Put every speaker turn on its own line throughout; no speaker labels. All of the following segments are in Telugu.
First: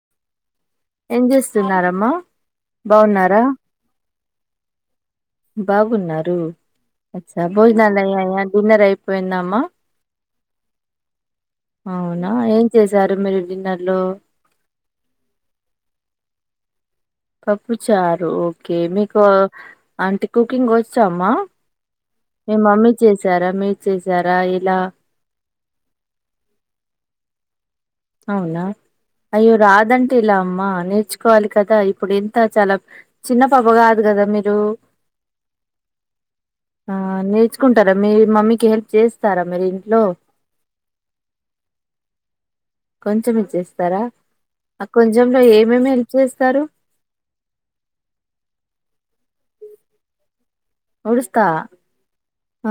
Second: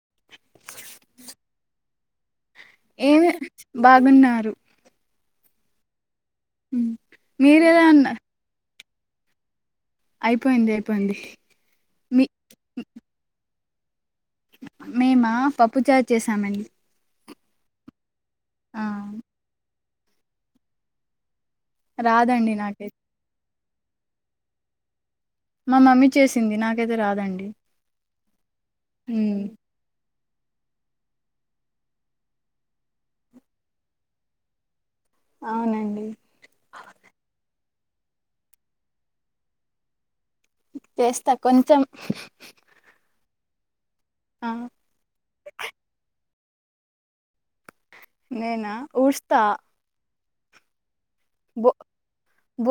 [inaudible]
ఏం చేస్తున్నారమ్మా
ఏమి
బాగున్నారా
బాగున్నారు
బాగున్నారు అచ్చా
మీరెలా
భోజనాలు
ఉన్నారు
అయ్యాయా డిన్నర్ అయిపోయిందా అమ్మా
అయిపోయింది అయిపోయింది మీ
అవునా ఏం చేశారు మీరు డిన్నర్ లో
మిమా పప్పు చారు చేశామండి
పప్పు చారు ఓకే మీకు అంటే కుకింగ్ వచ్చామ్మా
రాదండి
మీ మమ్మీ
నాకైతే
చేసారా మీరు చేసారా ఎలా
మా మమ్మీ చేసింది నాకైతే రాదండి
అవునా
ఉమ్,
అయ్యో రాదన్ ఎలా అమ్మా నేర్చుకోవాలి కదా ఇప్పుడు ఎంత చాలా చిన్న పాప కాదు కదా మీరు
అవునండి
కుంటారా మీ మమ్మీకి హెల్ప్ చేస్తారా మీరు ఇంట్లో
చేస్తా కొంచెం
కొంచెమే చేస్తారా ఆ కొంచెంలో ఏమేమి హెల్ప్ చేస్తారు
నేనా ఊడుస్తా
ఉడుస్తా
బో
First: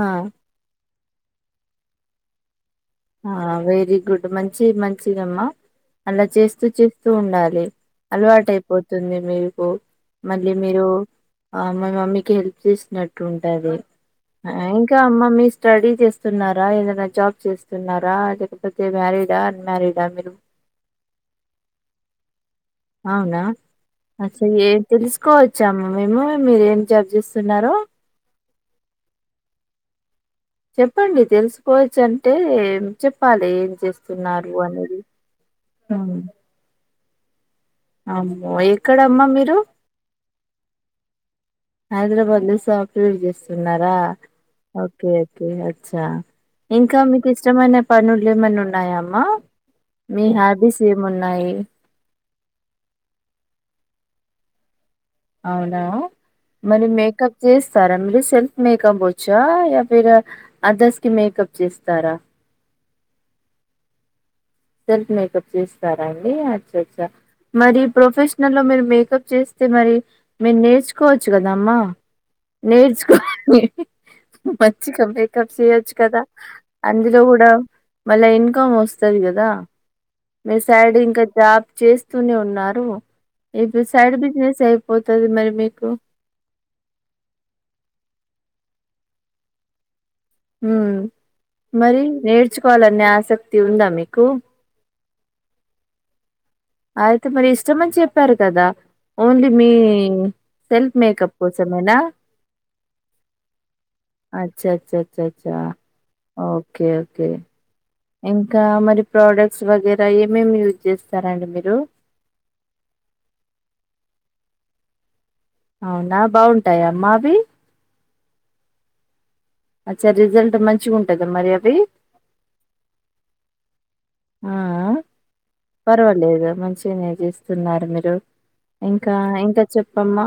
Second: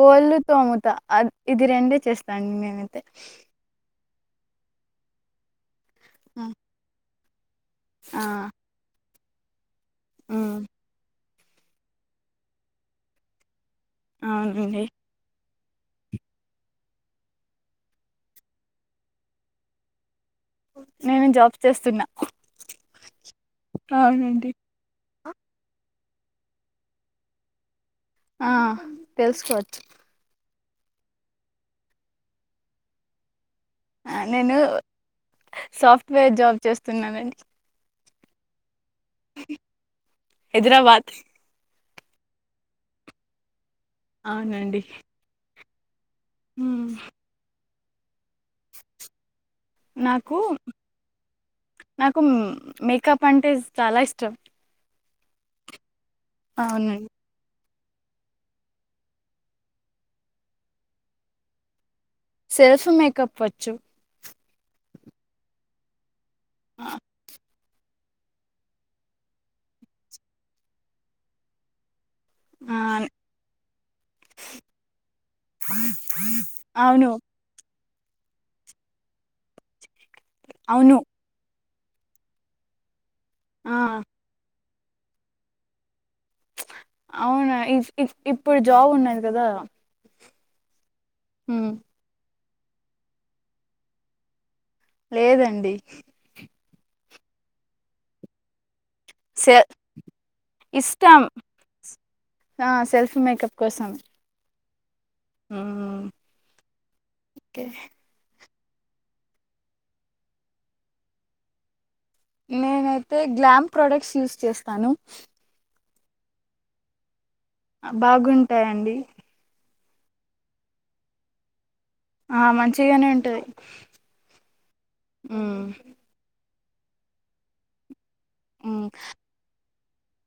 ఆ
తోముతా అద్ ఇది రెండే చేస్తా అండి నేను
ఆ వెరీ గుడ్ మంచి మంచిదమ్మా అలా
ఆ
చేస్తూ చేస్తూ ఉండాలి
ఆ,
అలవాటు అయిపోతుంది మీకు మళ్ళీ
ఉమ్,
మీరు ఆమ్మస్ మమ్మీకి హెల్ప్ చేసినట్టు ఉంటది
అవునండి
ఇంకా అమ్మ మీ స్టడీ చేస్తున్నారా ఏదైనా జాబ్ చేస్తున్నారా లేకపోతే మ్యారీడా అన్మారీడా మీరు
నేను జాబ్ చేస్తున్నా
అవునా అసలు
అవునండి
ఏ తెలుసు కోవచ్చామ్మ మేము మీర ఏం జబ్ చేస్తున్నారు
ఆ తెలుసుకోవచ్చు
చెప్పండి తెలుసుకోవచ్చు అంటే చెప్పాలి చేస్తున్నారు
నేను
అనేది ఉమ్.
సాఫ్ట్వేర్ జాబ్ చేస్తున్నానండి
అమ్మో ఎక్కడమ్మా మీరు
హైదరాబాద్
హైదరాబాద్ లొ సాప్ట్ వేర్ చేస్తున్నారా
అవునండి
ఓకే ఓకే అచ్చా
హ్మ్
ఇంకా మీకు ఇష్టమైన పనులు ఏమన్న ఉన్నాయామ్మా
నాకు నాకు మేకప్ అంటే చాలా ఇష్ట ష్టం
అవునా మరి మేకప్ చేసి స్తారా మీరు సెల్ఫ్ మేకప్ వచ్చా హాపీ గ అదర్స్ కి మేకప్ చేస్తారా
సెల్ఫ్ మేకప్ వచ్చు
సెల్ఫ్ మేకప్ చేస్తారాఅండి అచ్చ
ఆ
చ్చా మరి ప్రొఫెషనల్ లో మీరు మేకప్ చేస్తే మరి మీరు నేర్చుకోవచ్చు కదామ్మా
ఆ,
నేర్చకో మంచ్చిగా మేకప్ చేయొచ్చు కదా
అవును
అందులో కూడా మళ్ళా ఇన్కమ్ వస్తుది కదా మీ సైడ్
అవును
ఇంకా జాబ్ చేస్తూనే ఉన్నారు
ఆ
ఇప్పు సైడ్ బిజినెస్ అయిపోతుది మరి మీకు
అవునాఇప్ ఇప్ ఇప్పుడు జాబ్ ఉన్నాది కదా
ఉమ్
హ్మ్
మరి నేర్చుకోవాలనే ఆసక్తి ఉందా మీకు
లేదండి
అయితే మరి ఇష్టమని చెప్పారు కదా ఓన్లీ
సె
మీ సెల్ఫ్
ఇష్టం
మేకప్ కోసమేనా
ఆ సెల్ఫ్ మేకప్ కోసం
అచ్చచ్చ అచ్చ ఓకే ఓకే
ఒకే
ఇంకా మరి ప్రోడక్ట్స్ వగైర ఏమేమి యూజ్ చేస్తారండి మీరు
నేనైతే గ్లామ్ ప్రొడక్ట్స్ యూస్ చేస్తాను
అవునా బావుంటాయా అమ్మాఅవి
ఆ, బాగుంటాయండి
అచ్చ రిజల్ట్ మంచిగా ఉంటద మరి అవి
ఆ మంచిగానే ఉంటది
ఆ ఆ
హ్మ్
పర్వాలేదు మంచిగానే చేస్తున్నారు మీరు
హ్మ్
ఇంకా ఇంక చెప్పమ్మా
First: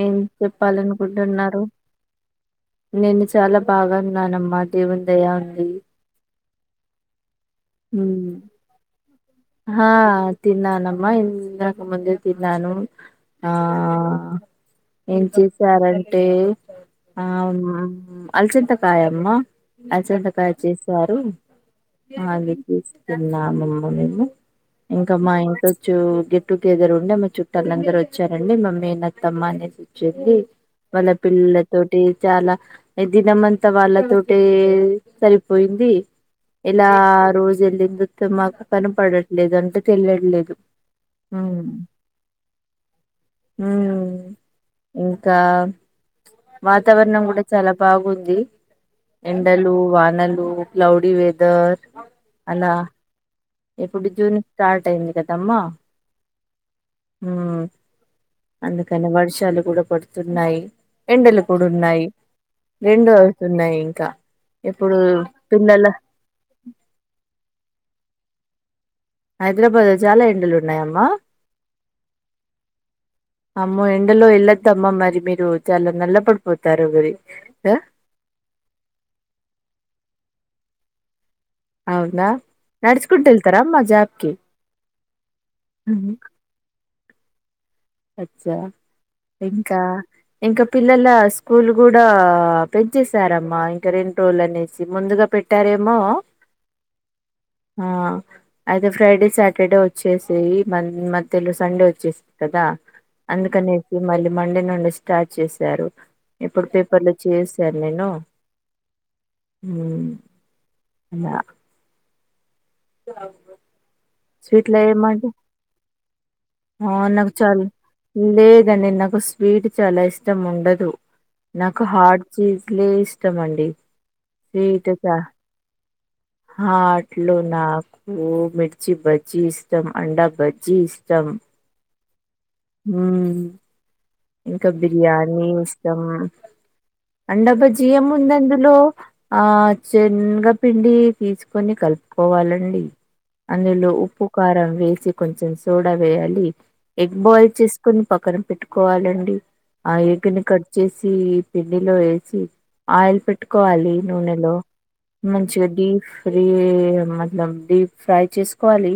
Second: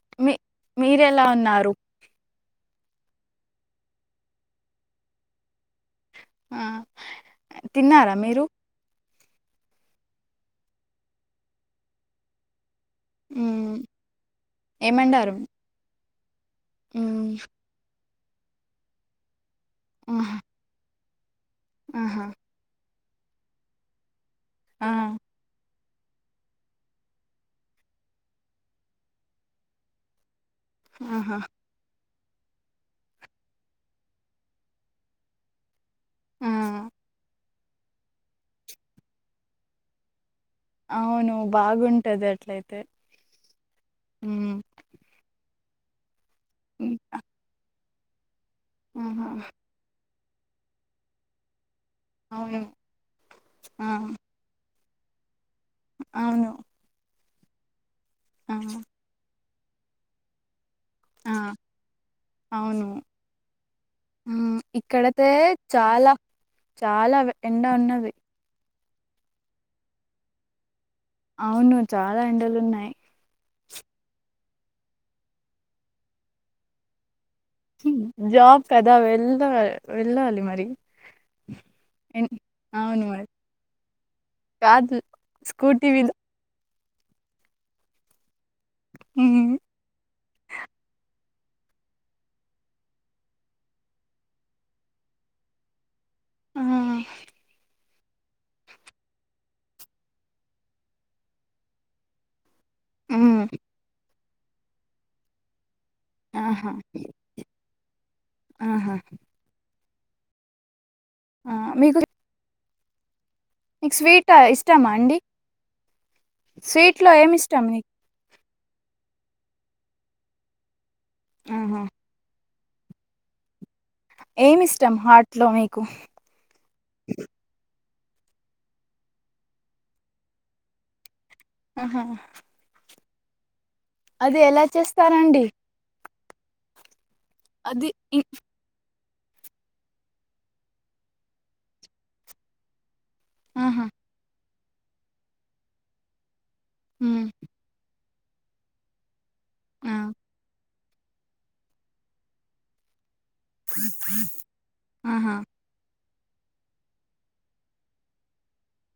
ఏం
మీ మీరెలా
చెప్పాలనుకుంటున్నారు
ఉన్నారు
నేను చాలా బాగన్నానమ్మా దేవుని దయా ఉంది
మ్ తిన్నారా మీరు
హా తిన్నానమ్మా ఇందకు ముందే తిన్నాను ఆ
మ్మ్
ఏం
ఏమండారు
చేత్తారం టే ఆ
మ్మ్
మా అలచెంతకాయ అమ్మా
ఆహా
అలచెంతకాయ చేసి తరు
ఆహా
అది తీసుకున్నాము మేము
ఆ
ఇంకా మా ఇంట్లో జు గెట్ టుగెదర్ ఉండే మా చుట్టలందరూ వచ్చారండి, మా మేనత్తమ్మ అనేసి వచ్చింది. వాళ్ళ
ఆహా
పిల్లలతోటి చాలా ఏ దినం అంతా వాళ్ళతోటే సరిపోయింది.
ఆ
ఎలా రోజేల్లిందో త మాకు కనపడట్లేదు అంటే తెలియట్లేదు.
అవును బాగుంటది అట్లయితే.
హ్
మ్మ్
ఇంకా
మ్మ్.
వాతావరణం కూడా చాలా బాగుంది.
ఆహా
ఎండలు, వానలు లు క్లౌడి వేదర్
అవును
అలా
ఆ
ఎప్పుడు జూన్ స్టార్ట్ టైం [unintelligible] దమ్మా
అవును
హ్
ఆ
అందుకనే వర్షాలు కూడా పడుతున్నాయి.
ఆ
ఎండలు కూడ ఉన్నాయి.
అవును
రెండు వస్తున్నాయి ఇంకా
మ్మ్
ఇప్పుడు
ఇక్కడతే
పిల్లల
చాలా చాలా ఎండ ఉన్నది.
హైదరాబాద్లో చాలా ఎండలు ఉన్నాయమ్మా.
అవును చాలా ఎండలు ఉన్నయి.
అమ్మో ఎండలో ఎళ్ళద్దమ్మా మరి మీరు చాలా నల్ల పడిపోతారు మరి. ఆ
జాబ్ కదా వెళ్ళా వెళ్ళాలి మరి.
అవునా
ఎన్- అవును మరి
నడుచుకుంటు ఎళ్తరామ్మా జాబ్కి.
కాదు స్కూటీ మీద
అచ్చా
మ్మ్
ఇంకా ఇంకా పిల్లల స్కూల్ కూడా పెంచెసారమ్మా ఇంకా రెండు రోజులు అనేసి ముందుగా పెట్టారేమో
ఆ
ఆ అయితే ఫ్రైడే సాటర్డే వచ్చేసి మ మధ్యలో సండే వచ్చేసింది కదా.
మ్మ్
అందుకనేసి మళ్ళీ మండే నుండి స్టార్ట్ చేసారు. ఇప్పుడు
ఆహా
పేపర్లో చేసాను నేను.
ఆహా
అలా
ఆ మీకు
[unintelligible]
మీకు స్వీటా
స్వీట్లో
ఇష్టమా అండి.
ఏమంట ఆ
స్వీట్లో
నాకు
ఏమి ఇష్టం
చాల్
మీకు
లేదండి నాకు స్వీ స్వీట్ చాలా ఇష్టం ఉండదు. నాకు
ఆహా
హార్ట్ చీజ్లే ఇష్టం అండి.
ఏమి
స్వీట్
ఇష్టం హార్ట్ లో మీకు?
హార్ట్ లో నాకు కు మిర్చి బజ్జీ ఇష్టం, అండా బజ్జీ ఇష్టం.
హ
హ్
ఎలా
ఇంకా
చేస్తారండి
బిర్యానీ ఇష్టం. అండ బజ్జీ
అది
ఏం
ఇ-
ఉంది అందులో. ఆ చనగా పిండి తీసుకొని కలుపుకోవాలండి.
ఆహా
అందులో ఉప్పు, కారం వేసి కొంచెం సోడా వేయాలి. ఎగ్
ఉమ్,
బాయిల్ చేసుకొని పక్కనపెట్టు కోవాలండి, ఆ ఎగ్ ని కట్ చేసి పిండిలో ఏసి ఆయిల్ పెట్టుకోవాలి నూనెలో
ఆహా
మంచిగా డీఫ్ రీ మనం డీప్ ఫ్రై చేసుకోవాలి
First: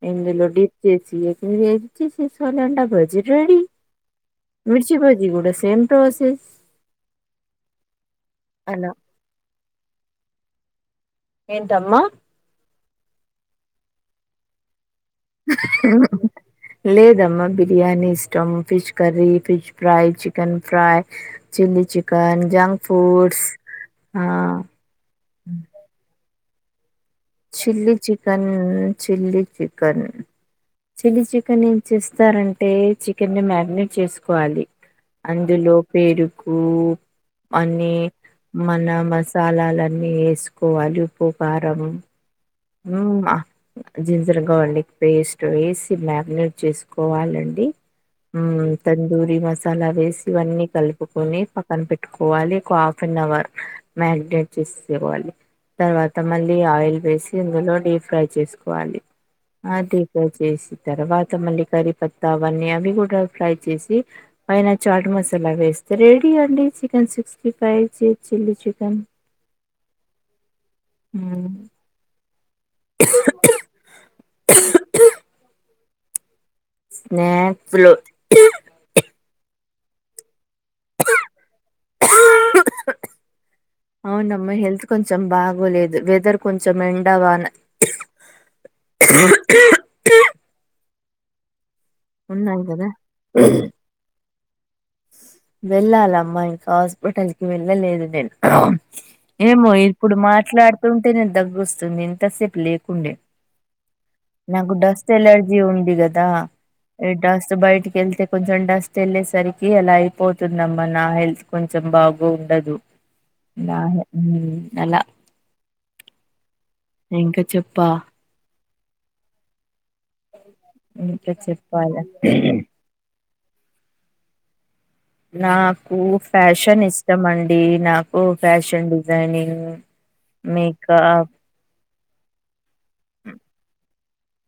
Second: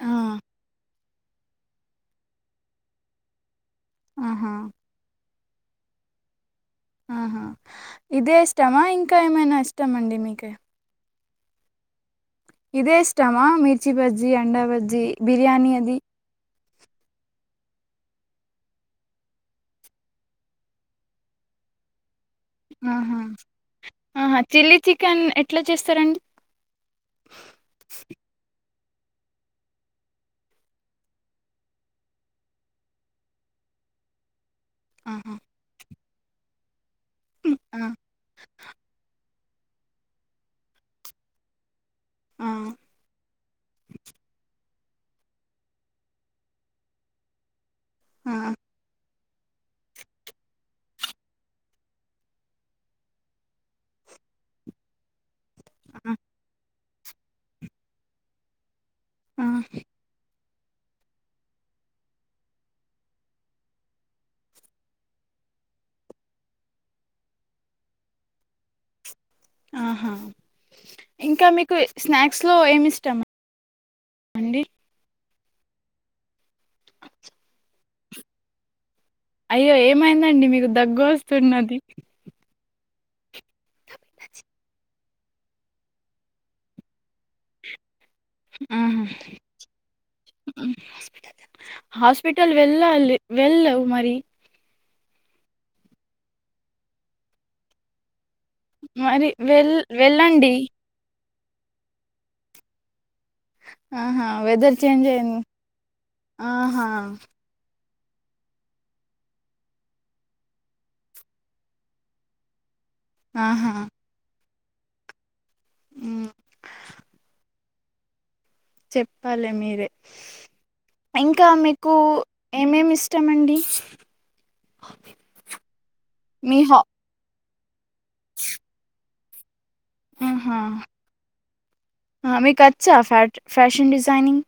ఆ,
ఇందులో డిప్ చేసి ఇచ్చేసిం [unintelligible] డా బజ్జి రెడీ
ఆహా
మిర్చి బజ్జి గూడ సేమ్ ప్రాసెస్
ఆహా ఇదే ఇష్టమా
అలా
ఇంకా ఏమైనా ఇష్టం అండి మీకి
ఏంటమ్మా
ఇదే ఇష్టమా మిర్చి బజ్జీ, అండా బజ్జీ, బిర్యానీ అది
లేదమ్మ బిర్యానీ ఇష్టం fish curry, fish fry, chicken fry chilli chicken junk
ఆహా
ఫుడ్స్ ఆ
ఆహా చిల్లీ చికెన్ ఎట్లా చేస్తారండి
chilli chicken chilli chicken chilli chicken ఏం చేస్తారంటే చికెన్ ని మ్యారినేట్ చేసుకోవాలి
ఆహా
అందులో పెరుగూ
ఆ,
అన్నీ మన మస్ సాలాలన్నీ ఏసుకోవాలి ఉప్పు కారము
ఆ,
నువుంగా జింజర్ గార్లిక్ పేస్ట్ ఏసి మ్యాగ్నేట్ చేసుకోవాలండి
ఆ,
ఉమ్ తన్ దూరి మసాలా వేసి ఇవన్నీ కలుపుకొని పక్కన పెట్టుకోవాలి ఒక హాఫ్ అన్ అవర్ మాగ్నేట్ చేసేసుకోవాలి
ఆ,
తర్వాత మళ్ళీ ఆయిల్ వేసి ఇందులో డీప్ ఫ్రై చేసుకోవాలి ఆ డీప్ ఫ్రై చేసి తర్వాత మల్లి కర్రీ పత్తా అవన్నీ అవి గూడ ఫ్రై చేసి పైన చాట్ మసాలా వే ఎస్తే రెడి అండి చికెన్ సిక్స్టీ ఫైవ్, చి చిల్లీ చికన్
ఆహా ఇంకా మీకు స్నాక్ స్ లో ఏమిష్టం అండి
స్నాప్ లో
అయ్యో ఏమైందండి మీకు దగ్గు వస్తున్నది
అవునమ్మా హెల్త్ కొంచెం బాగోలేదు వెదర్ కొంచెం ఎండా వాన
ఆహా హాస్పిటల్
ఉన్నాయి కదా
వెళ్ళాలి వెళ్లవ్ మరి
వెళ్ళాలమ్మా ఇంకా హాస్పిటల్కి వెళ్ళలేదు నేను
మరి
ఏమో
వెళ్
ఇప్పుడు
వెళ్ళండి.
మాట్లాడుతుంటేనే దగ్గొస్తుంది ఇంతసేపు లేకుండే
ఆహా!
నాకు
వెదర్ చేంజ్
డస్ట్
అయింది.
ఎలర్జీ ఉంది గదా
ఆహా!
ఈ డస్ట్ బయటికి వెళ్తే కొంచెం డస్ట్ ఎళ్ళేసరికి అలా అయిపోతుందమ్మా నా హెల్త్ కొంచెం బాగు ఉండదు
ఆహా!
నా హెల్ ఉమ్ అలా
హ్మ్.
ఇంక చెప్పా
చెప్పాలె మీరే ఇంకా మీకు ఏమేమ్ ఇష్టమండి
నాకు
మీ హా
ఫ్యాషన్ ఇష్టం అండి, నాకు ఫ్యాషన్ డిజైనింగ్
ఆహా!
మీకా
ఆ మీకచ్చా ఫాట్ ఫ్యాషన్ డిజైనింగ్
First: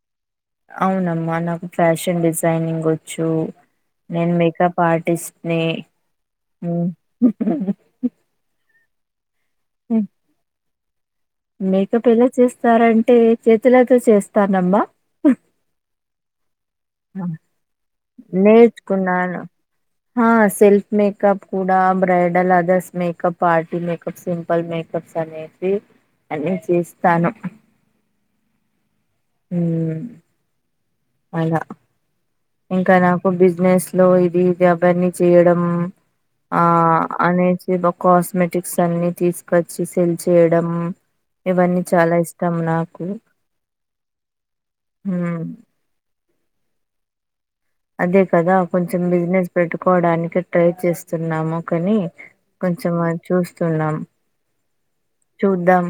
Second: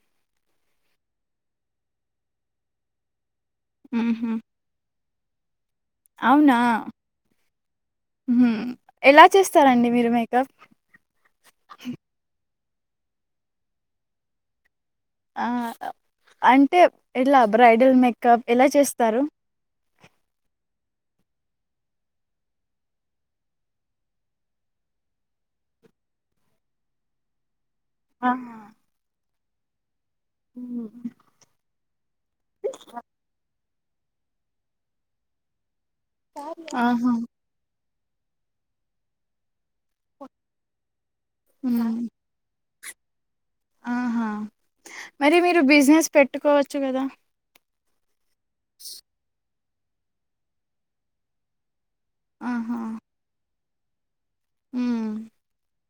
అవునమ్మా నాకు ఫ్యాషన్ డిజైనింగ్ ఒచ్చు,
హుహు.
నేను మేకప్ ఆర్ట్ టిస్ట్ నీ
అవునా హ్మ్ ఎలా చేస్తారండి మీరు మేకప్
మేకప్ ఎలా చేస్తారంటే చేతులతో చేస్తానమ్మా
ఆ అ అంటే ఎలా బ్రైడల్ మేకప్ ఎలా చేస్తారు
హ సెల్ఫ్ మేకప్ కూడా bridal others makeup, party makeup simple makeup సనేతి అని చేస్తాను.
ఆహా
ఉహ్మ్
హ్మ్.
అలా ఇంకా నాకు బిజినెస్ లో ఇది ఇది అవన్నీ చేయడం ఆ
ఆహా
అనేచి బో కాస్మెటిక్స్ అన్ని తీసుకొచ్చి సెల్ చేయడం ఇవన్నీ
ఉమ్
చాలా ఇష్టం నాక్ కు
ఆహా మరి మీరు బిజినెస్ పెట్టుకోవచ్చు గదా
అదే కదా కొంచెం బిజినెస్ పెట్టుకోవడానికి ట్రై చేస్తున్నాము కనీ
ఆహా
కొంచెం అద్ చూస్తున్నాం
ఉమ్
చూద్దాం.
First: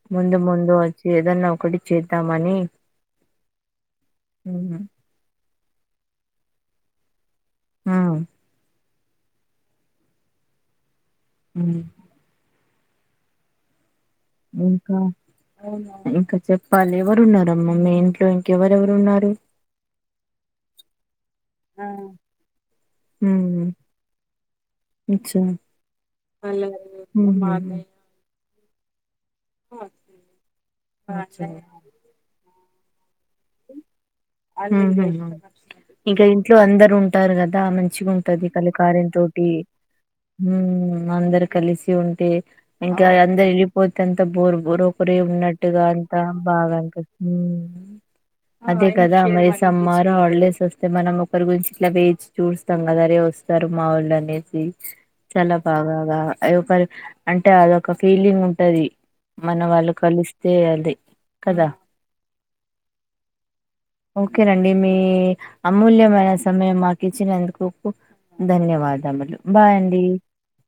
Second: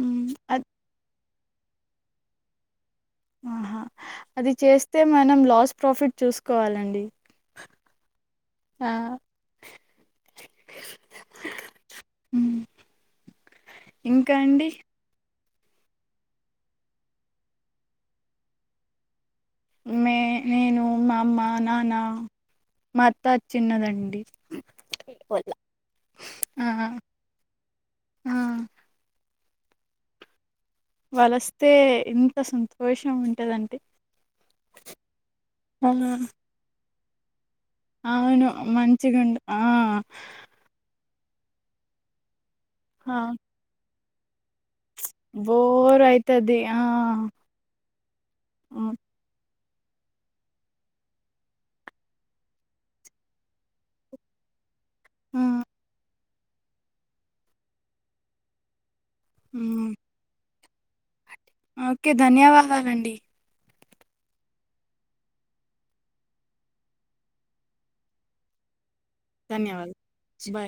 ఉమ్
ముందు
అద్
ముందు వచ్చి ఏదన్నా ఒకటి చేద్దామని.
ఆహా అది
మ్మ్
చేస్తే మనం లాస్ ప్రాఫిట్ చూసుకోవాలండి.
ఉహ్
ఆ
ఉహ్
ఉహ్ ఇంకా అండి.
ఇంకా ఇంకా చెప్పాలి. ఎవరున్నారమ్మ మీ ఇంట్లో ఇంకెవరెవరు ఉన్నారు.
మే నేను, మా అమ్మ, నాన్న. మాంత్త
మ్మ్
చిన్నదండి. ఆ ఆ
ఉహు్ ఓ
వెళ్ళొస్తే ఇంత సంతోషం ఉంటదంటే
ఊహుహు్
అవునా?
ఇంకా ఇంట్లో అందరు ఉంటారు గద్ దా
అవును
మంచిగుంటది. కలి కార్య
మంచిగుండు
తోటి
ఆ
హుమ్మ్ మందరు కలిసి ఉంటే ఇంకా
ఆ
అందరు ఏళ్ళిపోతే అంత బోర్ బో ప్పురే ఉన్నట్టుగా
బోర్
అంతా
అయితది
బాగా
ఆ
అనిపింత్ ఉహ్
ఆ
కదా మరి సమ్మారు హాలిడేస్ వస్తే, మనం ఒకరి గురించి ఇట్లా వేచి చూస్తాం కదా, అరే వస్తారు మా ఓల్ అనేసి.
ఆ.
చాలా బాగాగా అ ఒకర అంటే అదొక ఫీలింగ్ ఉంటది. మన
ఉమ్,
వాళ్ళు కలిస్తే అది. కదా
ఓకే ధన్యవాదాలండి.
ఓకేనండి, మీ అమూల్యమైన సమయం మాకు ఇచ్చినందుకు ధన్యవాదములు బాయ్
ధన్యవాదాలు
అండి.
బాయ్